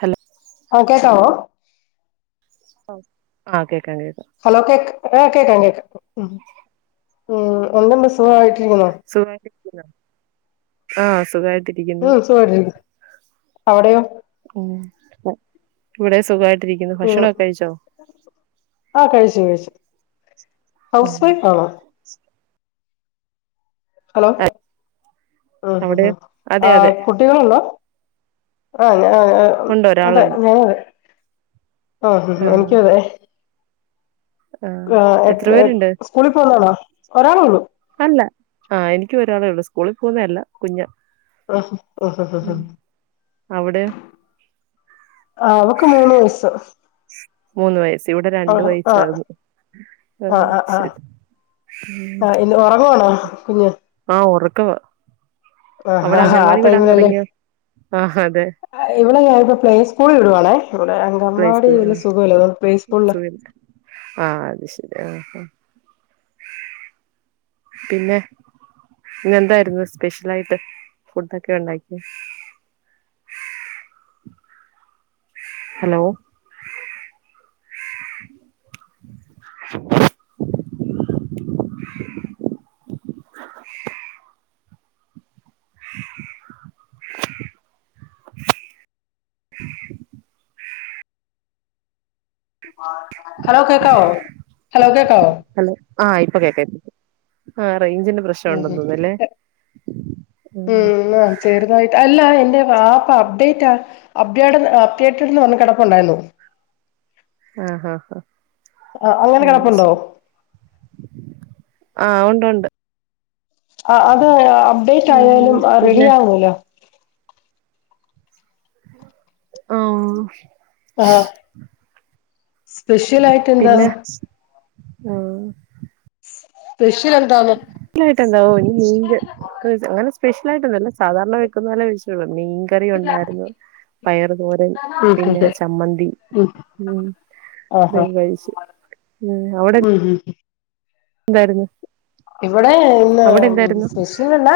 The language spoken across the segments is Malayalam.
ഹലോ ആ കേക്കാവോ ആ കേക്കാം കേക്കാം ഹലോ കേക്ക ആ കേക്കാം കേക്കാം ഉം എന്തോണ്ട് സുഖയിട്ടിരിക്കുന്നോ ആ സുഖവായി ഉം സുഖയിട്ടിരി അവിടെയോ ഇവിടേം സുഖയി ഉം ആ കഴിച്ചു കഴിച്ചു ഹൗസ് ഉം വൈഫ് ആണോ ഹലോ ഹും അവിടെ ഹും അതെ ആ അതെ കുട്ടികളുണ്ടോ ആ ഞാൻ ഉണ്ട് അതെ ഒരാളുണ്ട് ഞാനതെ ആ ഹും ഹും എനിക്കു ആഹ് അതെ ആഹ് ആ എത്ര എ പേരുണ്ട് സ്കൂളിൽ പോവുന്നാണോ ഒരാളെ ഉള്ളു അല്ല ആ എനിക്കും ഒരാളേ ഉള്ളു സ്കൂളിൽ പോകുന്നെ അല്ല കുഞ്ഞ ആ ഹ ഹാ ഹാ അവിടെ ആ അവൾക്ക് മൂന്ന് വയസ്സ് മൂന്ന് വയസ് ഇവിടെ ആ രണ്ട ആ വയസ്സാകുന്നു ആ ശരി ആ ഇന്ന് ഉറങ്ങുവാണോ കുഞ്ഞ് ആഹ് ഉറക്കവാ ആ അവിടെ ആ ആ അംഗൻവാടി വിടാൻ ടൈമിനന്നേ തുടങ്ങിയോ ആഹ് അതെ ആ ഇവളെ ഞാനിപ്പോ പ്ലേ സ്കൂളിൽ വിടുവാണേ ഇവിടെ പ്ലേ അങ്കൻവാടി സ്കൂൾ ആ വല്യ സുഖമില്ല അതുകൊണ്ട് പ്ലേ സ്കൂളില് ആ അത് ശരി ആ അ പിന്നെ ഇന്നെന്തായിരുന്നു സ്പെഷ്യലായിട്ട് ഫുഡൊക്കെ ഉണ്ടാക്കിയെ ഹലോ ഹലോ കേക്കാവോ ഹലോ കേക്കാവോ ഹലോ ആ ഇപ്പൊ കേക്കാം ആ റേഞ്ചിന്റെ പ്രശ്നം ഉം ഉണ്ടന്ന് തോന്ന്ന്നല്ലേ ഉം ആ ചെറുതായിട്ട് അല്ല എന്റെ വാപ്പ അപ്ഡേറ്റാ അഭ്യേട്ടൻ തിയേറ്റർന്ന് വന്ന് കെടപ്പുണ്ടായിരുന്നു ആ ഹ ഹ ആഹ് അങ്ങനെ ആ ന്ന കിടപ്പുണ്ടോ ശരി ആ ഉണ്ട് ഉണ്ട് ആ അത് അപ്ഡേറ്റ് ഉം ആയാലും റെഡി പിന്നെ ആകൂലാ ആ ആ സ്പെഷ്യലായിട്ട് എന്താ പിന്നെ ആ സ്പെഷ്യൽ എന്താന്ന് ലായിട്ടെന്താ ഇന്ന് മീൻകറി അങ്ങനെ സ്പെഷ്യലായിട്ടൊന്നല്ല സാദാരണ വെക്കുന്നോലെ വെച്ച്ട്ടൊള്ളു മീൻകറി ഉണ്ടായിരുന്നു പയറു തോരൻ ഉം പിന്നെ ഉം ചമ്മന്തി ഉം ഉം ആഹ് അതെ ആഹ് കഴിച്ചു ഉം അവിടെ ഉം ഉം എന്താര്ന്നു ഇവിടെ ഇന്ന് സ്പെഷ്യലല്ലാ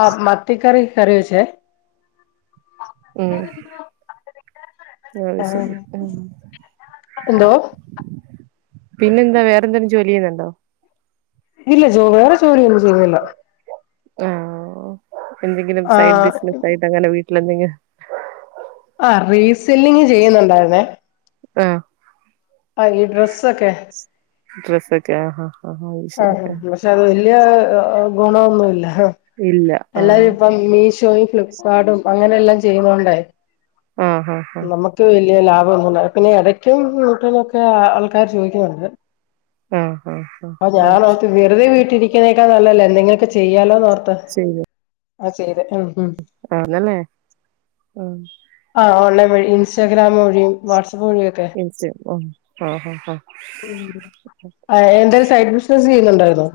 ആ മത്തിക്കറി കറിയൊയ്ച്ചേ ആ ശരി ഉം എന്തോ പിന്നെന്താ വേറെന്തേലും ജോലി ചെയ്യുന്നുണ്ടോ ഇല്ല ജോ വേറെ ജോലിയൊന്നും ചെയ്യ്ണില്ല ആ എന്തെങ്കിലും ആ സൈഡ് ബിസിനസായിട്ട് അങ്ങനെ വീട്ടിലെന്തെങ്കിലും ആ റീസെല്ലിങ് ചെയ്യുന്നുണ്ടായിരുന്നേ ആ ആ ഈ ഡ്രസ്സൊക്കെ ഡ്രസ്സൊക്കെ ആഹാ ആ പക്ഷെ അത് വല്ലൃ ഗുണൊന്നുമല്ല ഇല്ല എല്ലാരും ആഹ് ഇപ്പം മീഷോയും ഫ്ലിപ്കാർട്ടും അങ്ങനെ എല്ലാം ചെയ്യ്ണോണ്ടേ ആ ഹ ഹാ ലാഭം ഒന്നുല്ല പിന്നെ ഇടയ്ക്ക് വിട്ട്ന്നൊക്കെ ആൾക്കാര് ചോയ്ക്കുന്നുണ്ട് ആ ആ ഞാൻ ഓർത്ത് വെറുതെ വീട്ടിരിക്കിണേക്കാ നല്ലതല്ലേ എന്തെക്കിലൊക്കെ ചെയ്യാലോന്ന് ഓർ ശരി ആ ചെയ്ത് ഉം ഉം ആണല്ലേ ഉം ആ ഓളെ ഇസ്റ്റാഗ്രാം വഴിയും വാട്സ [unintelligible] ആ ആ ആ [inaudible] എന്തേലും സൈഡ് ബിസിനസ് ചെയ്യുന്നുണ്ടായിരുന്നോ?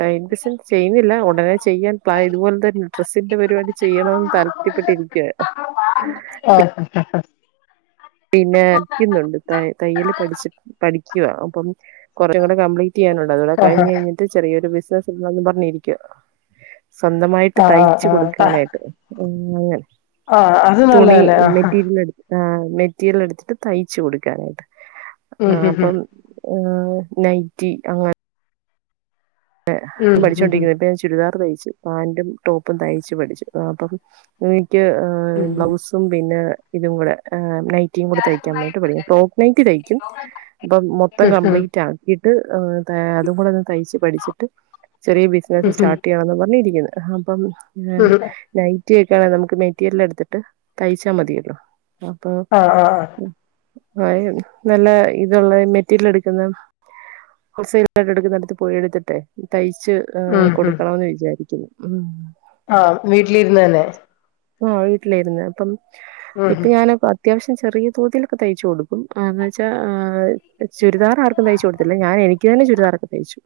സൈഡ് ബിസിനസ് ചെയ്യുന്നില്ല ഉടനെ ചെയ്യാൻ പ്ലാ ഇതുപോലെ തന്നെ ഡെസിന്റെ പരിപാടി ചെയ്യണന്ന് താല്പര്യപ്പെട്ടിരിക്കുവായി ആ പി പിന്നെ പഠിക്കുന്നുണ്ട് തയ്യൽ പഠിച്ച പഠിക്കുക അപ്പം കുറേ കൂടെ കംപ്ലീറ്റ് [unintelligible] അതോടെ കഴിഞ്ഞഞ് ആ കഴിഞ്ഞിട്ട് ചെറിയ ഒരു ബിസിനസ്ന്ന് ഇടണോന്ന് പറഞ്ഞിരിക്കുക. സ്വന്തമായിട്ട് ആ തയ്ച് ആ ആ കൊടുക്കാനായിട്ട് അ ആ അത് തുണി നല്ലതല്ലേ ആ മെറ്റീരിയൽ എടുക്ക ആ മെറ്റീരിയൽ എടുത്തിട്ട് തയ്ച്ചു കൊടുക്കാനായിട്ട് ഉം ആ ഉം അപ്പം നൈറ്റി അങ്ങെ ഉം ഉം [unintelligible] ഉം പഠിച്ചൊണ്ടിരിക്കുന്നത് ഇപ്പ ഞാൻ ചുരിദാർ തൈ പാന്റും ടോപ്പും തയ്ച്ച് പഠിച്ചു അ ് [unintelligible] ഉം ബ്ലൗസും പിന്നെ ഇതും കൂടെ ഏ നൈറ്റിം കൂടെ തയ്ക്കാൻ വേണ്ടീട് പഠിക്ക ഫ്രോക്ക് നൈറ്റി തയ്ക്കും അപ്പ മൊത്തം ഉം ഉം കംപ്ലീറ്റ് ആക്കി് [unintelligible] അതും കൂടെ ഒന്ന് തയ്ച്ച് പഠിച്ചിട്ട് ചെറിയ ബിസിനസ് ഉം സ്റ്റാർട്ട് ചെയ്യണംന്ന് പറഞ്ഞിരിക്കുന്നത്. അപ്പം ഉം ഉം നൈറ്റിഒക്കെ നമുക്ക് മെറ്റീരിയൽ എടുത്തിട്ട് തയ്ച്ചാ മതിയല്ലോ. അപ്പൊ ആ ആ ആ [unintelligible] നല്ല ഇതുള്ള മെറ്റീരിയൽ എടുക്കുന്ന [unintelligible] പോയി എടുത്തിട്ടെ. തയ്ച്ച് ഉം ഉം കൊടുക്കണന്ന് വിചാരിക്കുന്നു മ്. ആ വീട്ടിലിരുന്ന് തന്നെ. ആ വീട്ടിലായിരുന്നു അപ്പം ഉം ഇപ്പൊ ഞാൻ അത്യാവശ്യം ചെറിയ തോതിലൊക്കെ തയ്ച്ചു കൊടുക്കുംന്ന് വെച്ചാൽ ചുരിദാർ ആർക്കും തയ്ച്ചു കൊടുത്തില്ല ഞൻ എനിക്ക് തന്നെ ചുരിദാറൊക്കെ തയ്ച്ചു.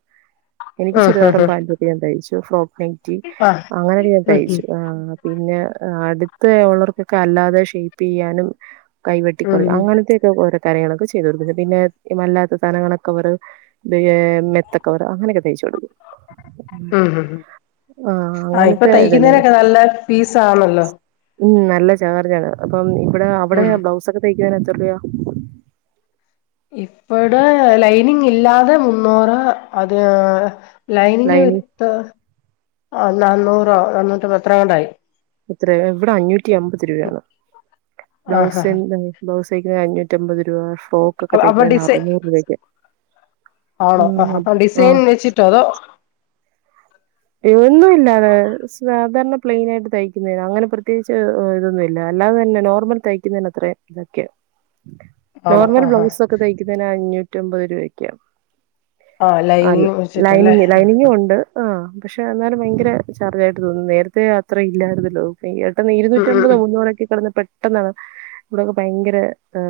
എനിക്ക് ആഹ് ആഹ് ചുരിദാറുംപാന്റൊക്കെ തയ്ച്ചു ഫ്രോക്ക് നൈറ്റി ആഹ് അങ്ങനെ ഒക്കെ തയിച്ചു ആ പിന്നെ അടുത്ത് ഒള്ളാർക്കൊക്കെ അല്ലാതെ ഷേപ്പ് ചെയ്യാനും കൈവെട്ടി ഉം കുറക്കാനും ഉം അങ്ങനത്തെൊക്കെ [unintelligible] കാര്യങ്ങളൊക്കെ ചെയ്ത് കൊടുക്കുന്നത് പിന്നെ അല്ലാത്ത സധനങ്ങളൊക്കെ അവർ മെത്ത അങ്ങനൊക്കെ തയ്ച്ചുടുക്കും. ഉ ആഹ് ആ ഇപ്പൊ അങ്ങനത്തെ തയ്ക്കുന്നേ ഇതെല്ലാം നൊക്കെ നല്ല ഫീസ ആണല്ലോ? ഉം നല്ല ചാർജാ അപ്പം ഇവിടെ അവിടെ ഉം ബ്ലൗസ് ഒക്കെ തയ്ക്കാൻ എത്ര രൂ ഇപ്പടെ ലൈനിങ് ഇല്ലാതെ മുന്നൂറ് അത് ലൈനിങ് വിത്ത് ആ നാന്നൂറോ നന്നൂറ്റി പത്രങ്ങണ്ടയി. ഇത്ര ഇവിടെ അഞ്ഞൂറ്റി അമ്പത് രൂപയാണ് ആഹ് ആഹ് ബ്ലൗസി് ത അഞ്ഞൂറ്റമ്പത് രൂപ ഫ്രോക്ക് ഒക്കെ അപ്പൊ തയ്ക്കുന്നതിന് ഡിസൈ അറുന്നൂറ് രൂപഒക്കെ ആണോ ആ ആ ഡിസൈൻ വെച്ചിട്ടോ അതോ ഒന്നുമില്ലാതെ സാധാരണ പ്ലെയിൻ ആയിട്ട് തയ്ക്കുന്ന അങ്ങനെ പ്രത്യേകിച്ച് ഇതൊന്നുമില്ല. അല്ലാതെ തന്നെ നോർമൽ തയ്ക്കുന്നതി അത്ര ഇതൊക്കെ ആണോ നോർമൽ ആഹ് ആഹ് ബ്ലൗസ് ഒക്കെ തയ്ക്കുന്നതിന് അഞ്ഞൂറ്റമ്പത് രൂപക്കാ ആഹ് അല്ല ലൈനിങ് വെച്ചിട്ടല്ലേ ലൈനിങ് ലൈനി ങ്ങുണ്ട്. ആഹ പക്ഷെ എന്നാലും ഭയങ്കര ചാർജായിട്ട് തോന്നുന്നു നേരത്തെ അത്ര ഇല്ലായിരുന്നല്ലോ? ഇ പെട്ടെന്ന് ഉം ഉം ഇരുന്നൂറ്റമ്പത് ഉം മുന്നൂറൊക്കെ കിടന്ന് പെട്ടെന്നാണ് ഇവിടൊക്കെ ഭയങ്കര ആ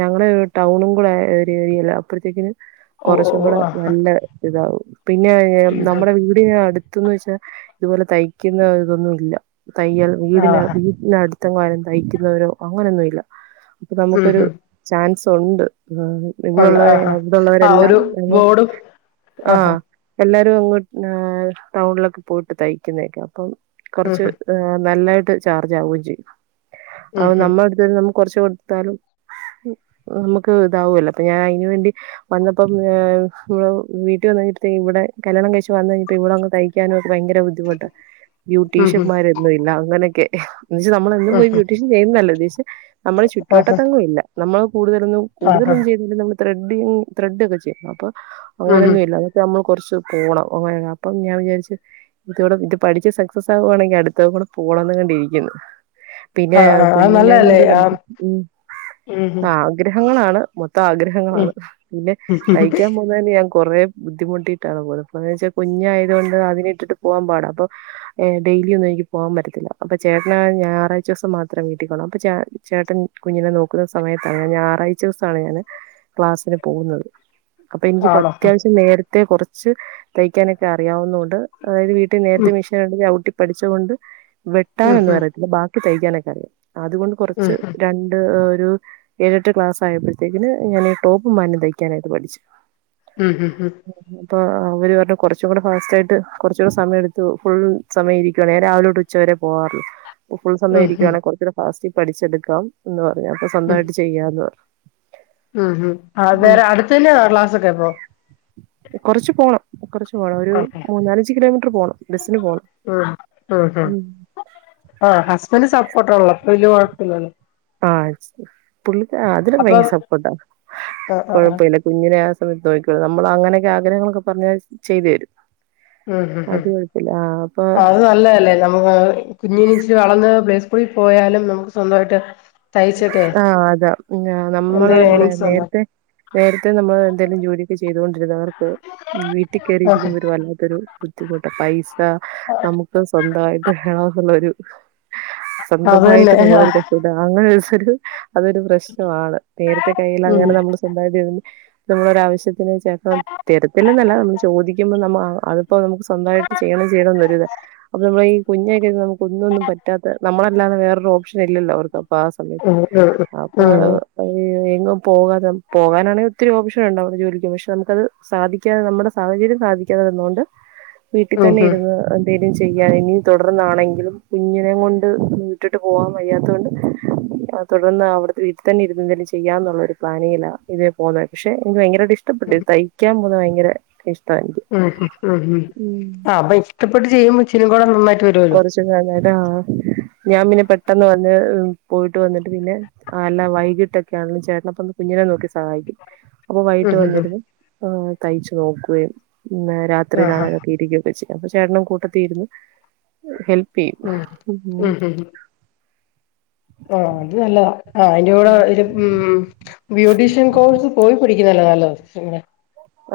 ഞങ്ങള് ടൗണും കൂടെ ഒരു ഏരിയയില അപ്പഴത്തേക്കിന് ഓഹ് കുറച്ചും ഓഹ് കൂടെ ഓഹ് ആഹ് നല്ല ഇതാവും പിന്നെ ഉം നമ്മുടെ വീടി അടുത്ത്ന്ന് വെച്ച ഇതുപോലെ തയ്ക്കുന്ന ഇതൊന്നും ഇല്ല. തയ്യൽ ഉം വീടിന് ആഹ് വീടിനടുത്തെങ്ങും തയ്ക്കുന്നവരോ അങ്ങനെയൊന്നുമില്ല. അപ്പൊ ഉം നമുക്കൊരു ഉം ചാൻസ് ഉണ്ട്. ആ ഉണ്ട് ഇവിടെള്ളവരെ ആഹ് ആഹ് ആഹ് അവിടെള്ളവരെല്ലാം ഒരു ബോർഡും ആ ആഹ് എല്ലാര ടൗണിലൊക്കെ പോയിട്ട് തയ്ക്കുന്നക്ക അ അപ്പം ഉം കുറച്ച് നല്ല ചാർജ് ആവുകയും ചെയ്യും ഉം അപ്പ നമ്മളടുത് വരുമ്പോ കൊറച്ച് കൊടുത്താലും നമുക്ക് ഇതാവല്ലോ അപ്പ ഞാൻ അയിന് വേണ്ടി വന്നപ്പം വീട്ടിൽ വ ഇവിടെ കല്യാണം കഴിച്ച് വന്ന കഴിഞ്ഞപ്പോ ഇവിടെ ഒന്നും കഴിക്കാനോ ഭയങ്കര ബുദ്ധിമുട്ട് ഉം ഉം ഉം ബ്യൂട്ടീഷന്മാരൊന്നുംല്ല അങ്ങനെക്കെ എന്നുവെച്ച് നമ്മള് എന്നും പോയി ബ്യൂട്ടീഷ്യൻ ചെയ്യുന്നല്ല ഉദേശിച്ചേ നമ്മള് ആഹ് ചുറ്റുവട്ടത്തെങ്ങും ഇല്ല നമ്മള് കൂടുതലൊന്നും ആഹ് കൂടുതലൊന്നും ചെയതില്ലെകിലും നമ്മൾ ത്രെഡിങ് ത്രഡ് ഒക്കെ ചെയ്യും അപ്പോ ഉം അങ്ങനെയൊന്നും ഇല്ല എന്നിട്ട് നമ്മള് കൊറച്ച് പോണം ഓ അപ്പം ഞാൻ വിചാരിച്ചു ഇവിടെ ഇത് പഠിച്ച് സക്സസ് ആവുകവാണെങ്കിൽ അടുത്ത കൂടെ പോണം ണ്ടിരിക്കുന്നു പിന്നെ ആഹ് ആഹ് അത് കുഞ്ഞിനെ നല്ലതല്ലേ കൊണ്ട് നമുക്ക് ആഹ് ഉം ഉം ഉം ആഗ്രഹങ്ങളാണ് മ ആഗ്രഹങ്ങളാണ് പിന്നെ ഉം തയ്ക്കാൻ പോന്നതിന് ഞാൻ കൊറെ ബുദ്ധിമുട്ടി അന്ന് വെച്ചാൽ കുഞ്ഞു ആയതുകൊണ്ട് അതിനെ ഇട്ടിട്ട് പോവാൻ പാട അപ്പൊ ഡെയിലി ഒന്നും എനിക്ക് പോവാൻ പറ്റത്തില്ല അപ്പൊ ചേട്ടന ഞായറാഴ്ച ദിവസം മാത്രം വീട്ടിൽക്കണം അപ്പൊ ചേട്ടൻ കുഞ്ഞിനെ നോക്കുന്ന സമയത്താണ് ഞാൻ ഞായറാഴ്ച ദിവസമാണ് ഞാന് ക്ലാസ്സിന് പോന്നത് അപ്പൊ എനിക്ക് ആണോ അത്യാവശ്യം നേരത്തെ കൊറച്ച് തയ്ക്കാനൊക്കെ അറിയാവുന്ന കൊണ്ട് അതായത് വീട്ടിൽ ഉം നേരത്തെ മെഷീൻണ്ടെങ്കിൽ ഔട്ടി പഠിച്ച കൊണ്ട് ഉം വെട്ടാനൊന്നും ഉം അറിയത്തില്ല ബാക്കി തയ്ക്കാനൊക്കെ അറിയാം അതുകൊണ്ട് കുറച്ച് ഉം രണ്ട് ഒരു ഏഴെട്ട് ക്ലാസ് ആയപ്പോഴത്തേക്കന് ഞാൻ ഈ ടോപ്പ് പാന്റും ന് തയ്ക്കാനായിട്ട് പഠിച്ചു ഉം ഉം ഉം അപ്പോ അവര് പറഞ്ഞു കൊറച്ചും കൂടെ ഫാസ്റ്റായിട്ട് കുറച്ചും കൂടി സമയ എടുത്തു ഫുൾ സമയം ഇരിക്കുവാണേ ഞാൻ രാവിലോട്ട് ഉച്ചവരെ പോവാറൊള്ളു ഫുൾ ഉം സമയംയിരിക്കുവാണെ കുറച്ചുകൂടി ഫാസ്റ്റിൽ പഠിച്ചെടുക്കാം എന്ന് പറഞ്ഞു അപ്പോ ഉം സ്വന്തയിട്ട് ചെയ്യാന്ന് പറഞ്ഞു ഉം ഉം ഉം അന്നേരം അടുത്തന്നെയാണോ ക്ലാസ്സൊക്കെ അപ്പോ കുറച്ച് പോണം കുറച്ച് പോണം ഒരു ആഹ് മൂന്നാലഞ്ച് കിലോമീറ്റർ പോണം ബസിന് പോണം ആഹ ഹസ്ബൻഡ് സപ്പോർട്ടാണല്ലോപ്പൊ വല്യ കൊഴപ്പില്ലല്ലോ ആഹ പുള്ളിക്ക് അതിലു അപ്പം ഭയങ്കര സപ്പോട്ടാ ആഹ് ആഹ് ആഹ് കൊഴപ്പമില്ല കുഞ്ഞിനെ നോയിക്കോളും നമ്മള് അങ്ങനെയൊക്കെ ആഗ്രഹങ്ങളൊക്കെ പറഞ്ഞാൽ ചെയ്തു തരും ഉം ഉം അത് കുഴപ്പമില്ല ആഹ് അപ്പൊ അത് നല്ലതല്ലേ നമ്മുക്ക് കുഞ്ഞിനിച്ചിരി വളർന്ന പ്ലേ ളിൽ പോയാലും നമുക്ക് സ്വന്തയിട്ട് ആഹ അതാ നമ്മള എന്തെങ്കിലും എന്താ പറയാ ഏണിങ്സ് നേരത്തെ ഉണ്ടാക്കാം നേരത്തെ നമ്മൾ എന്തെലും ജോലിയൊക്കെ ചെയ്തുകൊണ്ട് ക്ക് വീട്ടിൽ ആഹ് കറിയിരിക്കുമ്പോ വല്ലാത്തരു ബുദ്ധിമുട്ട പൈസ നമുക്ക് സ്വന്തമായിട്ട് വേണം എന്നുള്ളരു അതന്നെ സ്വന്തമായിട്ട് നമ്മളൊരു [unintelligible] അങ്ങനെ [unintelligible] അതൊരു പ്രശ്നമാണ് നേരത്തെ കയ്യിൽ ഉം അങ്ങനെ നമ്മൾ സ്വന്തമായി നമ്മളൊരവശ്യത്തി ഇനി ചേട്ടനോട്‌ തെരത്തില്ലെന്നല്ല ചോദിക്കുമ്പൊ നമ്മ അത് ഇപ്പൊ നമുക്ക് സ്വന്തായിട്ട് ചെയ്യണം ചെയ്യണംന്നൊരിത് അപ്പ നമ്മള് ഈ കുഞ്ഞായി കഴിഞ്ഞ് നമുക്ക് ഒന്നുംഒന്നും പറ്റാത്ത നമ്മളെല്ലാ പ്പൊ വേറൊരു ഓപ്ഷനില്ലല്ലോ അവർക്ക് അപ്പോ ആ സമയ ഉം ഉം അപ്പൊ ആ ഉം ഉം അയ്‌ ഏങ്ങും പോകാതെ പോകാനാണെങ്കിൽ ഒത്തിരി ഓപ്ഷൻ ഒണ്ട് ജോലിക്ക് പക്ഷെ നമുക്കത് സാധിക്കാത നമ്മുടെ സാഹചര്യ ഇത് സാധിക്കാതെ വന്നോണ്ട് വീട്ടി തന്നെ ഉം ഇരുന്ന് എന്തേലും ഇതിന് ചെയ്യാൻ ഇനി തൊടർന്നാണെങ്കിലും കുഞ്ഞിനെ കൊണ്ട് ഇട്ടിട്ട് പോവാൻ വയ്യാത്തോണ്ട് തുടർന്ന് അവിടത്തെ വീട്ടിതന്നെ ഇരുന്നെന്തെങ്കിലും ചെയ്യാന്നുള്ളൊരു പ്ലാനിങ്ങില ഇതേ പോലെ ക്ഷെ എനിക്ക് ഭയങ്കര ടി ഇഷ്ടപ്പെട്ട് തയ്ക്കാൻ പോന്ന് ഭയങ്കര ഇഷ് ഉം ഉം ഉം ഉം ആ അപ്പൊ ഇഷ്ടപ്പെട്ട് ചെയ്യുമ്പോ ഇച്ചിരികൂടെ നന്നായി കൊറച്ചും കയ്ഞ്ഞടാ ഞാം പിന്നെ പെട്ടെന്ന് വന്ന് പോയിട്ട് വന്നിട്ട് പിന്നെ ആ എല്ലാം വൈകിട്ടൊക്കെ ആണെങ്കിലും ചേട്ടപ്പ കുഞ്ഞിനെ നെ നോക്കി സഹായിക്കും അപ്പൊ വൈകിട്ട് ഉം ഉം ഉം വന്നിരുന്നു ഉ തയ്ച്ചു നോക്കുകയും ആ ആ രാത്രിയിലാണലൊക്കെ ഇരിക്കുകയൊക്കെ ചെയ്യും അപ്പൊ ചേട്ടനും കൂട്ടത്തീര്ന്ന് ഹെൽ ആ ഉ ഹും ആ അത് നല്ലതാ ആ അയിന്റെ കൂടെ ഒരു ഉം ബ്യൂട്ടീഷ്യൻ കോഴ്സ് പോയി പഠി ക്ക്‌ നല്ലതാല്ലോ പിന്നെ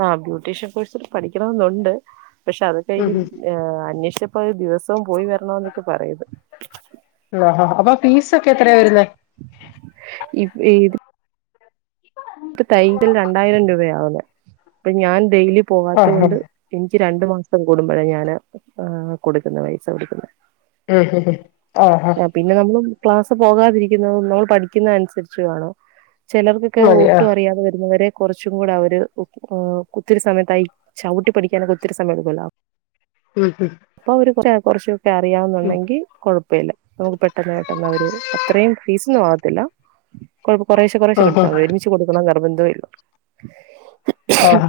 ആ ബ്യൂട്ടീഷ്യൻ കോഴ്സ് പഠിക്കണമെന്നുണ്ട് പക്ഷെ ഉം അതൊക്കെയിന് ഉം ഹ് അന്വേഷി നിപ്പൊത് ദിവസവും പോയി വരണോന്നൊക്ക പറയത് ആ ആ അപ്പൊ ഫീസൊക്കെ എത്രയാ വരുന്നെ? പ്പ [unintelligible] രണ്ടായിരം രൂപയാവുന്നേ അപ്പൊ ഞാൻ ഡെയിലി ആ ആ ഉം പോവാത്തോണ്ട് ഇഞ്ച് രണ്ടു മാസം കൂടുമ്പഴ ഞാന് കൊടുക്കുന്നെ പൈസ കൊടുക്കുന്നെ ഉം ഹ് ഹ് ആഹ് പിന്നെ നമ്മൾ ക്ലാസ് പോകാതിരിക്കുന്ന് [unintelligible] പഠിക്കുന്ന അനുസരിച്ച് ആണോ ചെലർക്കൊക്കെ ഉ മതി ആ ഒട്ടും അറിയാതെ വരുന്നവരെ കൊറച്ചും കൂടെ അവര് ഒ കുത്തിരി സമയത്തായി ചവിട്ടി പഠിക്കാനൊക്ക ഒത്തിരി സമയം എടുക്കലൊ ഉം ഉം പ്പ ഒരു കുറചു ഉം അറിയാവുന്നുണ്ടെങ്കി കൊഴപ്പല്ല നമുക്ക് പെട്ടെന്ന് പെട്ടെന്ന് അ ഒര് അത്രയും ഫീസ് മാ ടല കൊറേശെ കൊറേശ്ശെ ആ കൊടുത്താ മതി ഒരുമിച്ച് കൊടുക്കണ നിർബന്ധോ [inaudible] ആഹ്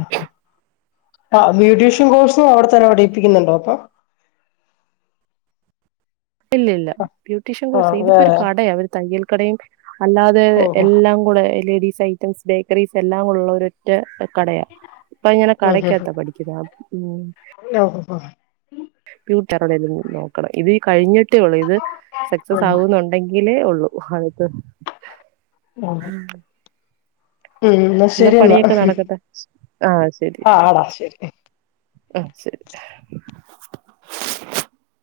ആഹ് ബ്വീട്ടീഷ്യൻ കോഴ്സും അവിടെ തന്നെപ്പടിപ്പിക്കുണ്ടോ പ്പ ഇല്ല ല്യ ബ്യൂട്ടീഷ്യൻ ആ കോഴ്സ് ഇതിപ്പൊ രു വേറെ കടയാ ഒര് തയ്യൽ കടയും അല്ലാതെ ഓ ഓ എല്ലാം കൂടെ ലേഡീസ് ഐറ്റംസ് ബേക്കറീസ് എല്ലാം ഒള്ളൊരു ഒറ്റ കടയാ അപ്പങ്ങനെ ഉം കടക്കാത്താ പഠിക്കുന്നെ ഉം ഉം ഉം ഓ [unintelligible] നോക്കണം ഇത് കഴിഞ്ഞിട്ടേ ഒള്ളൂ ഇത് ഓ സക്സസ് ഉം ആവുന്നുണ്ടെങ്കിലേ ഒള്ള് [unintelligible] ഉം [unintelligible] എന്നാ പണിയൊക്കെ നടക്കട്ടെ ആഹ് ശരി ആ ആടാ ശരി [unintelligible]